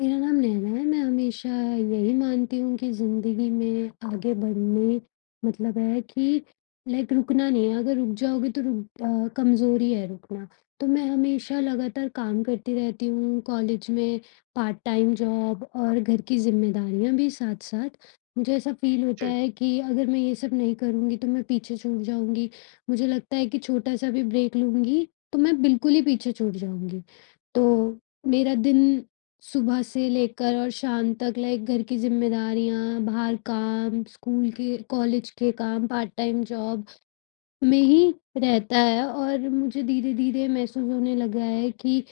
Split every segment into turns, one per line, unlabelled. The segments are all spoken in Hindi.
मेरा नाम नैना है, मैं हमेशा यही मानती हूँ कि ज़िंदगी में आगे बढ़ने मतलब है कि लाइक रुकना नहीं है, अगर रुक जाओगे तो कमज़ोरी है रुकना। तो मैं हमेशा लगातार काम करती रहती हूँ, कॉलेज में पार्ट टाइम जॉब और घर की ज़िम्मेदारियाँ भी साथ-साथ। मुझे ऐसा फ़ील होता
जी।
है कि अगर मैं ये सब नहीं करूँगी तो मैं पीछे छूट जाऊँगी। मुझे लगता है कि छोटा-सा भी ब्रेक लूँगी, तो मैं बिल्कुल ही पीछे छूट जाऊँगी। तो मेरा दिन सुबह से लेकर और शाम तक लाइक घर की ज़िम्मेदारियाँ, बाहर काम, स्कूल के कॉलेज के काम, पार्ट टाइम जॉब में ही रहता है और मुझे धीरे-धीरे महसूस होने लगा है कि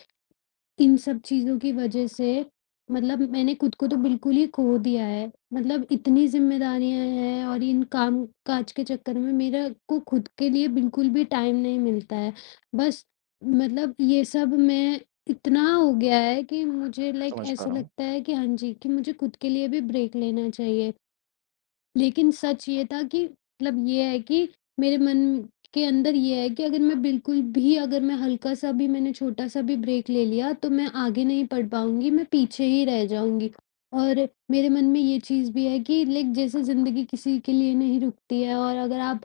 इन सब चीज़ों की वजह से मतलब मैंने खुद को तो बिल्कुल ही खो दिया है। मतलब इतनी ज़िम्मेदारियाँ हैं और इन काम-काज के चक्कर में मेरे को खुद के लिए बिल्कुल भी टाइम नहीं मिलता है। बस मतलब ये सब मैं इतना हो गया है कि मुझे लाइक
समझ पा
ऐसा
रहा हूँ।
लगता है कि हाँ जी, कि मुझे खुद के लिए भी ब्रेक लेना चाहिए। लेकिन सच ये था कि मतलब ये है कि मेरे मन के अंदर ये है कि अगर मैं बिल्कुल भी अगर मैं हल्का-सा भी मैंने छोटा-सा भी ब्रेक ले लिया, तो मैं आगे नहीं पढ़ पाऊँगी, मैं पीछे ही रह जाऊँगी। और मेरे मन में ये चीज़ भी है कि लाइक जैसे ज़िंदगी किसी के लिए नहीं रुकती है और अगर आप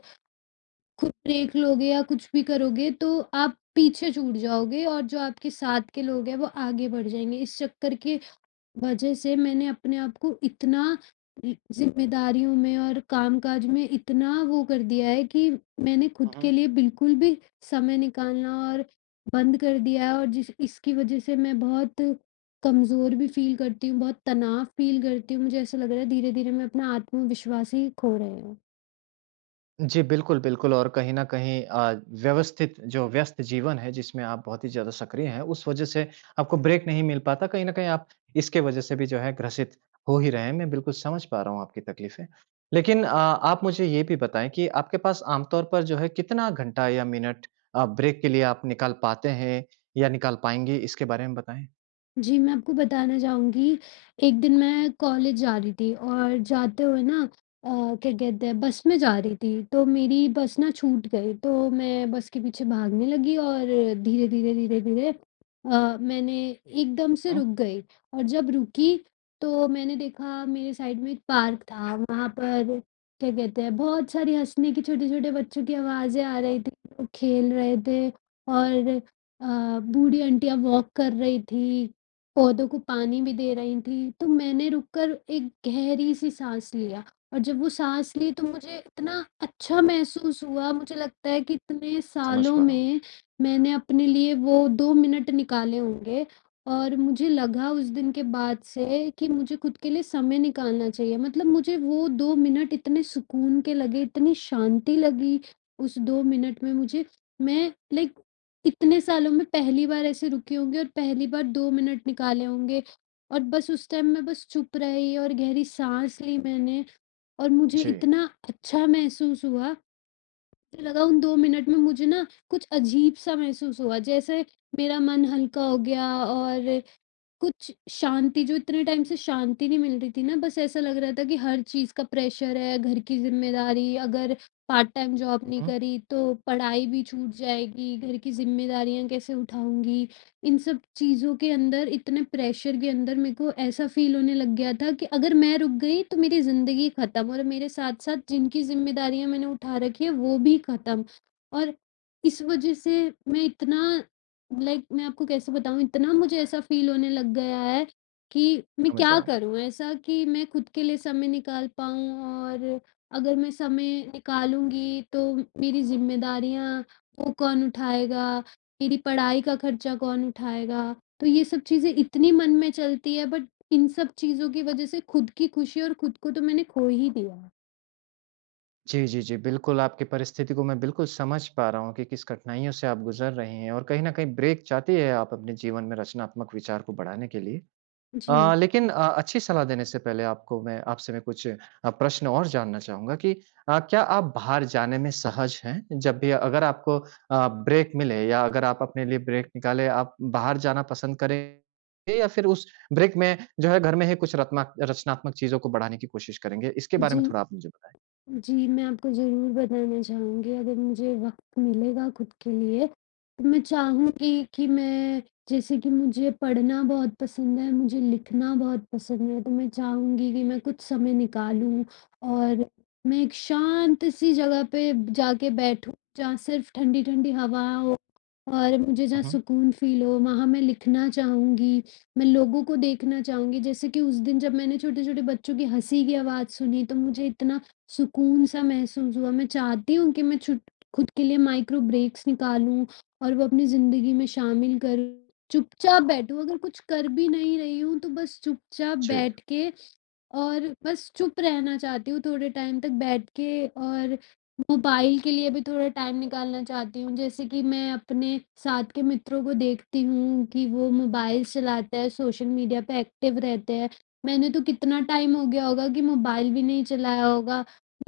खुद ब्रेक लोगे या कुछ भी करोगे, तो आप पीछे छूट जाओगे और जो आपके साथ के लोग हैं, वो आगे बढ़ जाएँगे। इस चक्कर के वजह से मैंने अपने आप को इतना इ ज़िम्मेदारियों में और कामकाज में इतना वो कर दिया है कि मैंने खुद
हुँ,
के
हुँ।
लिए बिल्कुल भी समय निकालना और बंद कर दिया है और जिस इसकी वजह से मैं बहुत कमज़ोर भी फ़ील करती हूँ, बहुत तनाव फ़ील करती हूँ। मुझे ऐसा लग रहा है धीरे-धीरे मैं अपना आत्मविश्वास ही खो रही हूँ।
जी, बिल्कुल, बिल्कुल और कहीं न कहीं व्यवस्थित जो व्यस्त जीवन है जिसमें आप बहुत ही ज़्यादा सक्रिय हैं, उस वज़ह से आपको ब्रेक नहीं मिल पाता। कहीं न कहीं आप इसके वज़ह से भी जो है ग्रसित हो ही रहे हैं। मैं बिल्कुल समझ पा रहा हूँ आपकी तकलीफ़ें। लेकिन आप मुझे ये भी बताएँ कि आपके पास आमतौर पर जो है कितना घंटा या मिनट ब्रेक के लिए आप निकाल पाते हैं या निकाल पाएँगे? इसके बारे में बताएँ।
जी, मैं आपको बताना चाहूँगी, एक दिन मैं कॉलेज जा रही थी और जाते हुए ना अ, क्या कहते हैं बस में जा रही थी, तो मेरी बस ना छूट गई, तो मैं बस के पीछे भागने लगी और धीरे-धीरे, धीरे-धीरे मैंने एकदम से
हुँ,
रुक गई और जब रुकी, तो मैंने देखा मेरे साइड में एक पार्क था, वहाँ पर क्या कहते हैं बहुत सारी हँसने की छोटे-छोटे बच्चों की आवाज़ें आ रही थी, वो खेल रहे थे और बूढ़ी आंटियाँ वॉक कर रही थी। पौधों को पानी भी दे रही थी, तो मैंने रुककर एक गहरी-सी साँस लिया और जब वो साँस ली तो मुझे इतना अच्छा महसूस हुआ, मुझे लगता है कि इतने
समझ
सालों
पा रहा हूँ।
में मैंने अपने लिए वो 2 मिनट निकाले होंगे और मुझे लगा उस दिन के बाद से कि मुझे खुद के लिए समय निकालना चाहिए। मतलब मुझे वो 2 मिनट इतने सुकून के लगे, इतनी शांति लगी उस 2 मिनट में मुझे। मैं लाइक इतने सालों में पहली बार ऐसे रुके होंगे और पहली बार 2 मिनट निकाले होंगे और बस उस टाइम मैं बस चुप रही और गहरी साँस ली मैंने और मुझे
जी,
इतना अच्छा महसूस हुआ, मुझे लगा उन 2 मिनट में मुझे ना कुछ अजीब-सा महसूस हुआ, जैसे मेरा मन हल्का हो गया और कुछ शांति जो इतने टाइम से शांति नहीं मिल रही थी ना, बस ऐसा लग रहा था कि हर चीज़ का प्रेशर है, घर की ज़िम्मेदारी, अगर पार्ट टाइम जॉब
हुँ,
नहीं
हुँ।
करी तो पढ़ाई भी छूट जाएगी, घर की ज़िम्मेदारियाँ कैसे उठाऊँगी? इन सब चीज़ों के अंदर, इतने प्रेशर के अंदर मेरे को ऐसा फ़ील होने लग गया था कि अगर मैं रुक गई तो मेरी ज़िंदगी ख़त्म और मेरे साथ-साथ जिनकी ज़िम्मेदारियाँ मैंने उठा रखी है वो भी ख़त्म। और इस वज़ह से मैं इतना लाइक मैं आपको कैसे बताऊँ इतना मुझे ऐसा फ़ील होने लग गया है कि मैं
समझ
क्या
रहा हूँ।
करूँ ऐसा कि मैं खुद के लिए समय निकाल पाऊँ और अगर मैं समय निकालूँगी तो मेरी ज़िम्मेदारियाँ वो कौन उठाएगा? मेरी पढ़ाई का खर्चा कौन उठाएगा? तो ये सब चीज़ें इतनी मन में चलती है बट इन सब चीज़ों की वज़ह से खुद की खुशी और खुद को तो मैंने खो ही दिया।
जी, जी, जी। बिल्कुल, आपकी परिस्थिति को मैं बिल्कुल समझ पा रहा हूँ कि किस कठिनाइयों से आप गुज़र रहे हैं और कहीं न कहीं ब्रेक चाहती है आप अपने जीवन में रचनात्मक विचार को बढ़ाने के लिए।
जी,
लेकिन अच्छी सलाह देने से पहले आपको मैं आपसे मैं कुछ प्रश्न और जानना चाहूँगा कि क्या आप बाहर जाने में सहज हैं? जब भी अगर आपको ब्रेक मिले या अगर आप अपने लिए ब्रेक निकालें, आप बाहर जाना पसंद करेंगे या फिर उस ब्रेक में जो है घर में ही कुछ रत्मा रचनात्मक चीज़ों को बढ़ाने की कोशिश करेंगे? इसके बारे
जी।
में थोड़ा आप मुझे बताएँ।
जी, मैं आपको ज़रूर बताना चाहूँगी अगर मुझे वक़्त मिलेगा खुद के लिए, तो मैं चाहूँगी कि मैं जैसे कि मुझे पढ़ना बहुत पसंद है, मुझे लिखना बहुत पसंद है, तो मैं चाहूँगी कि मैं कुछ समय निकालूँ और मैं एक शांत-सी जगह पे जाके बैठूँ, जहाँ सिर्फ़ ठंडी-ठंडी हवा हो और मुझे
हुँ,
जहाँ
हुँ।
सुकून फ़ील हो, वहाँ मैं लिखना चाहूँगी। मैं लोगों को देखना चाहूँगी, जैसे कि उस दिन जब मैंने छोटे-छोटे बच्चों की हँसी की आवाज़ सुनी, तो मुझे इतना सुकून सा महसूस हुआ। मैं चाहती हूँ कि मैं छुट खुद के लिए माइक्रो ब्रेक्स निकालूँ और वो अपनी ज़िंदगी में शामिल करूँ। चुपचाप बैठूँ, अगर कुछ कर भी नहीं रही हूँ, तो बस चुपचाप
जी।
बैठ के और बस चुप रहना चाहती हूँ थोड़े टाइम तक बैठ के और मोबाइल के लिए भी थोड़ा टाइम निकालना चाहती हूँ। जैसे कि मैं अपने साथ के मित्रों को देखती हूँ कि वो मोबाइल चलाते हैं, सोशल मीडिया पे एक्टिव रहते हैं। मैंने तो कितना टाइम हो गया होगा कि मोबाइल भी नहीं चलाया होगा,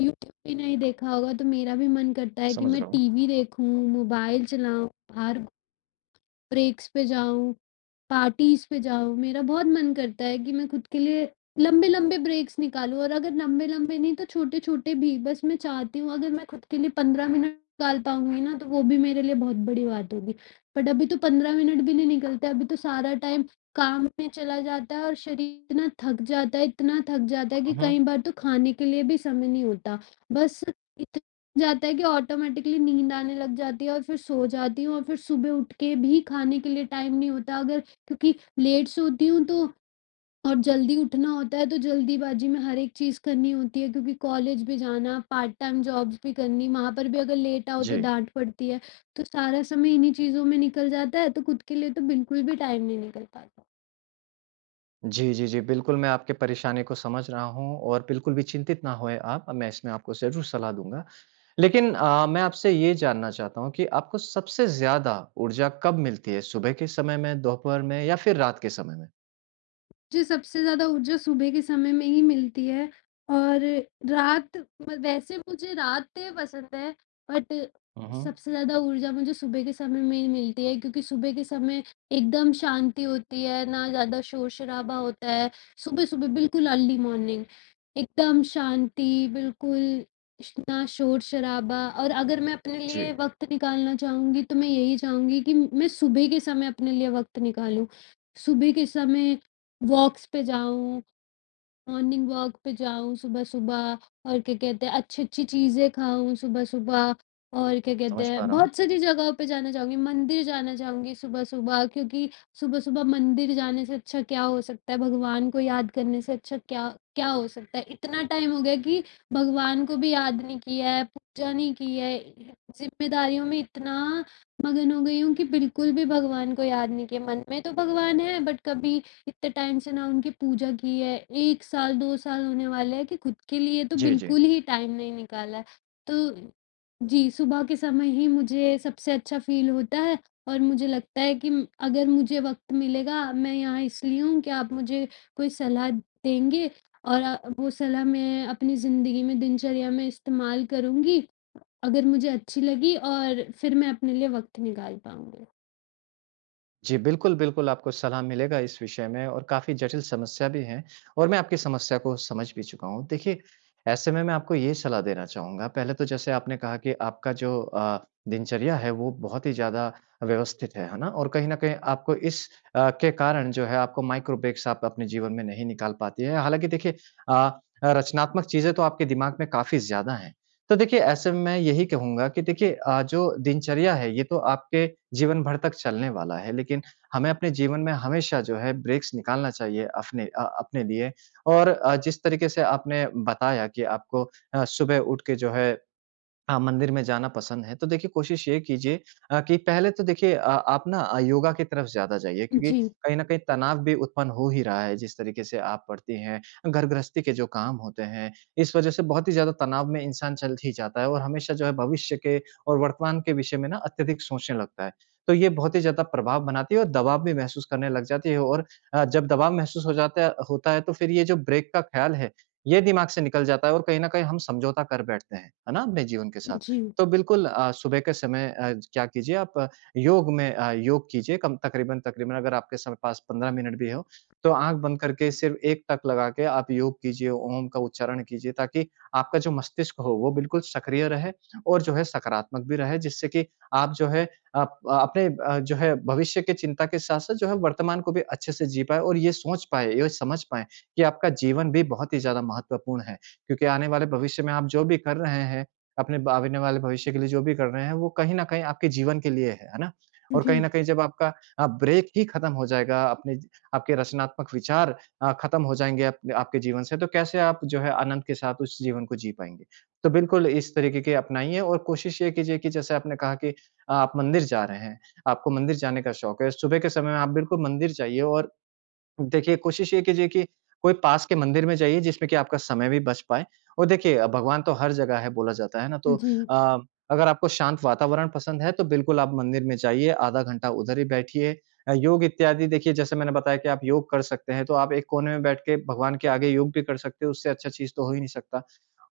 यूट्यूब भी नहीं देखा होगा, तो मेरा भी मन करता है कि
समझ
मैं
रहा हूँ।
टीवी देखूँ, मोबाइल चलाऊँ, बाहर ब्रेक्स पे जाऊँ। पार्टीज़ पे जाओ, मेरा बहुत मन करता है कि मैं खुद के लिए लंबे-लंबे ब्रेक्स निकालूँ और अगर लंबे-लंबे नहीं तो छोटे-छोटे भी, बस मैं चाहती हूँ अगर मैं खुद के लिए 15 मिनट निकाल पाऊँगी ना, तो वो भी मेरे लिए बहुत बड़ी बात होगी। बट अभी तो 15 मिनट भी नहीं निकलते, अभी तो सारा टाइम काम में चला जाता है और शरीर इतना थक जाता है, इतना थक जाता है कि
उहुँ।
कई बार तो खाने के लिए भी समय नहीं होता। बस इतना हो जाता है कि ऑटोमैटिकली नींद आने लग जाती है और फिर सो जाती हूँ और फिर सुबह उठ के भी खाने के लिए टाइम नहीं होता। अगर क्योंकि लेट सोती हूँ तो और जल्दी उठना होता है, तो जल्दीबाज़ी में हर एक चीज़ करनी होती है क्योंकि कॉलेज भी जाना, पार्ट टाइम जॉब्स भी करनी, वहाँ पर भी अगर लेट आओ तो
जी।
डाँट पड़ती है। तो सारा समय इन्हीं चीज़ों में निकल जाता है, तो खुद के लिए तो बिल्कुल भी टाइम नहीं निकल पाता।
जी, जी, जी, बिल्कुल मैं आपकी परेशानी को समझ रहा हूँ और बिल्कुल भी चिंतित ना होएँ आप, मैं इसमें आपको ज़रूर सलाह दूँगा। लेकिन मैं आपसे ये जानना चाहता हूँ कि आपको सबसे ज़्यादा ऊर्जा कब मिलती है? सुबह के समय में, दोपहर में या फिर रात के समय में?
मुझे सबसे ज़्यादा ऊर्जा सुबह के समय में ही मिलती है और रात म वैसे मुझे रातें पसंद है, बट
उहुँ।
सबसे ज़्यादा ऊर्जा मुझे सुबह के समय में ही मिलती है क्योंकि सुबह के समय एकदम शांति होती है, ना ज़्यादा शोर-शराबा होता है। सुबह-सुबह बिल्कुल अर्ली मॉर्निंग, एकदम शांति, बिल्कुल श ना शोर-शराबा और अगर मैं अपने
जी,
लिए वक़्त निकालना चाहूँगी, तो मैं यही चाहूँगी कि मैं सुबह के समय अपने लिए वक़्त निकालूँ। सुबह के समय वॉक्स पे जाऊँ, मॉर्निंग वॉक पे जाऊँ सुबह-सुबह और क्या कहते हैं अच्छी-अच्छी चीज़ें खाऊँ सुबह-सुबह और क्या कहते
समझ पा
हैं
रहा हूँ।
बहुत सारी जगहों पे जाना चाहूँगी, मंदिर जाना चाहूँगी सुबह-सुबह क्योंकि सुबह-सुबह मंदिर जाने से अच्छा क्या हो सकता है? भगवान को याद करने से अच्छा क्या क्या हो सकता है? इतना टाइम हो गया कि भगवान को भी याद नहीं किया है, पूजा नहीं की है। ज़िम्मेदारियों में इतना मगन हो गई हूँ कि बिल्कुल भी भगवान को याद नहीं किया। मन में तो भगवान है बट कभी इतने टाइम से ना उनकी पूजा की है, 1 साल 2 साल होने वाले हैं कि खुद के लिए तो
जी, जी।
बिल्कुल ही टाइम नहीं निकाला है। तो जी, सुबह के समय ही मुझे सबसे अच्छा फ़ील होता है और मुझे लगता है कि अगर मुझे वक़्त मिलेगा, मैं यहाँ इसलिए हूँ कि आप मुझे कोई सलाह देंगे और वो सलाह मैं अपनी ज़िंदगी में, दिनचर्या में इस्तेमाल करूँगी, अगर मुझे अच्छी लगी और फिर मैं अपने लिए वक़्त निकाल पाऊँगी।
जी, बिल्कुल, बिल्कुल आपको सलाह मिलेगा इस विषय में और काफ़ी जटिल समस्या भी है और मैं आपकी समस्या को समझ भी चुका हूँ। देखिए, ऐसे में मैं आपको ये सलाह देना चाहूँगा, पहले तो जैसे आपने कहा कि आपका जो दिनचर्या है वो बहुत ही ज़्यादा व्यवस्थित है ना? और कहीं न कहीं आपको इस के कारण जो है आपको माइक्रो ब्रेक्स आप अपने जीवन में नहीं निकाल पाती हैं। हालाँकि देखिए अ, रचनात्मक चीज़ें तो आपके दिमाग में काफ़ी ज़्यादा हैं। तो देखिए ऐसे में मैं यही कहूँगा कि देखिए जो दिनचर्या है ये तो आपके जीवन भर तक चलने वाला है लेकिन हमें अपने जीवन में हमेशा जो है ब्रेक्स निकालना चाहिए अपने अपने लिए और जिस तरीके से आपने बताया कि आपको सुबह उठ के जो है हाँ, मंदिर में जाना पसंद है, तो देखिए कोशिश ये कीजिए कि पहले तो देखिए आप ना योगा की तरफ ज़्यादा जाइए क्योंकि
जी,
कहीं न कहीं तनाव भी उत्पन्न हो ही रहा है, जिस तरीके से आप पढ़ती हैं, घर गृहस्थी के जो काम होते हैं, इस वजह से बहुत ही ज़्यादा तनाव में इंसान चल ही जाता है और हमेशा जो है भविष्य के और वर्तमान के विषय में ना अत्यधिक सोचने लगता है। तो ये बहुत ही ज़्यादा प्रभाव बनाती है और दबाव भी महसूस करने लग जाती है और जब दबाव महसूस हो जाता है होता है तो फिर ये जो ब्रेक का ख़्याल है ये दिमाग से निकल जाता है और कहीं न कहीं हम समझौता कर बैठते हैं, है ना? अपने जीवन के साथ।
जी,
तो बिल्कुल सुबह के समय क्या कीजिए आप योग में योग कीजिए कम तकरीबन-तकरीबन अगर आपके समय पास 15 मिनट भी हो, तो आँख बंद करके सिर्फ 1 टक लगा के आप योग कीजिए, ओम का उच्चारण कीजिए ताकि आपका जो मस्तिष्क हो वो बिल्कुल सक्रिय रहे और जो है सकारात्मक भी रहे जिससे कि आप जो है आप अपने जो है भविष्य की चिंता के साथ-साथ जो है वर्तमान को भी अच्छे से जी पाएँ और ये सोच पाएँ, ये समझ पाएँ कि आपका जीवन भी बहुत ही ज़्यादा महत्वपूर्ण है। क्योंकि आने वाले भविष्य में आप जो भी कर रहे हैं, अपने ब आने वाले भविष्य के लिए जो भी कर रहे हैं, वो कहीं न कहीं आपके जीवन के लिए है ना? और
जी,
कहीं न कहीं जब आपका ब्रेक ही खत्म हो जाएगा, अपने ज आपके रचनात्मक विचार खत्म हो जाएँगे आप आपके जीवन से, तो कैसे आप जो है आनंद के साथ उस जीवन को जी पाएँगे? तो बिल्कुल इस तरीके के अपनाइए और कोशिश ये कीजिए कि जैसे आपने कहा कि आप मंदिर जा रहे हैं, आपको मंदिर जाने का शौक है, सुबह के समय में आप बिल्कुल मंदिर जाइए और देखिए, कोशिश ये कीजिए कि कोई पास के मंदिर में जाइए जिसमें कि आपका समय भी बच पाए और देखिए भगवान तो हर जगह है बोला जाता है ना, तो
जी,
अ, अगर आपको शांत वातावरण पसंद है तो बिल्कुल आप मंदिर में जाइए, आधा घंटा उधर ही बैठिए। योग इत्यादि देखिए जैसे मैंने बताया कि आप योग कर सकते हैं, तो आप एक कोने में बैठ के भगवान के आगे योग भी कर सकते हो, उससे अच्छा चीज़ तो हो ही नहीं सकता।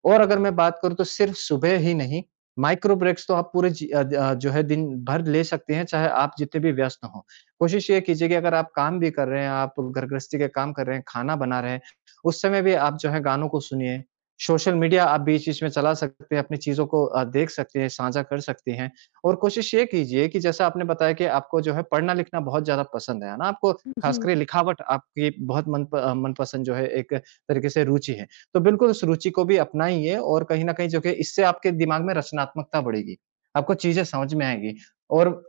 और अगर मैं बात करूँ तो सिर्फ सुबह ही नहीं, माइक्रो ब्रेक्स तो आप पूरे जो है दिन भर ले सकते हैं, चाहे आप जितने भी व्यस्त हों। कोशिश ये कीजिए कि अगर आप काम भी कर रहे हैं, आप घर गृहस्थी के काम कर रहे हैं, खाना बना रहे हैं, उस समय भी आप जो है गानों को सुनिए। सोशल मीडिया आप बीच-बीच में चला सकते हैं, अपनी चीज़ों को देख सकते हैं, साझा कर सकते हैं और कोशिश ये कीजिए कि जैसा आपने बताया कि आपको जो है पढ़ना-लिखना बहुत ज़्यादा पसंद है ना? आपको
जी।
ख़ासकर ये लिखावट आपकी बहुत मनपसंद जो है एक तरीके से रुचि है। तो बिल्कुल उस रुचि को भी अपनाइए और कहीं न कहीं जो कि इससे आपके दिमाग में रचनात्मकता बढ़ेगी। आपको चीज़ें समझ में आएँगी और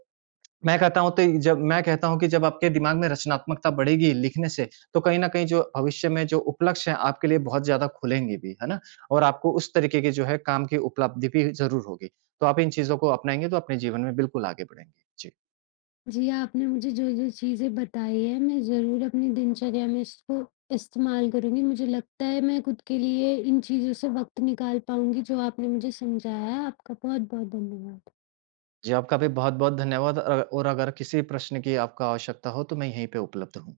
मैं कहता हूँ तो जब मैं कहता हूँ कि जब आपके दिमाग में रचनात्मकता बढ़ेगी लिखने से, तो कहीं न कहीं जो भविष्य में जो उपलक्ष्य हैं आपके लिए बहुत ज़्यादा खुलेंगे भी, है ना? और आपको उस तरीके के जो है काम की उपलब्धि भी ज़रूर होगी। तो आप इन चीज़ों को अपनाएँगे तो अपने जीवन में बिल्कुल आगे बढ़ेंगे। जी।
जी, आपने मुझे जो-जो चीज़ें बताई हैं, मैं ज़रूर अपनी दिनचर्या में इसको इस्तेमाल करूँगी। मुझे लगता है मैं खुद के लिए इन चीज़ों से वक़्त निकाल पाऊँगी जो आपने मुझे समझाया है। आपका बहुत-बहुत धन्यवाद।
जी, आपका भी बहुत-बहुत धन्यवाद और अगर किसी प्रश्न की आपको आवश्यकता हो तो मैं यहीं पे उपलब्ध हूँ।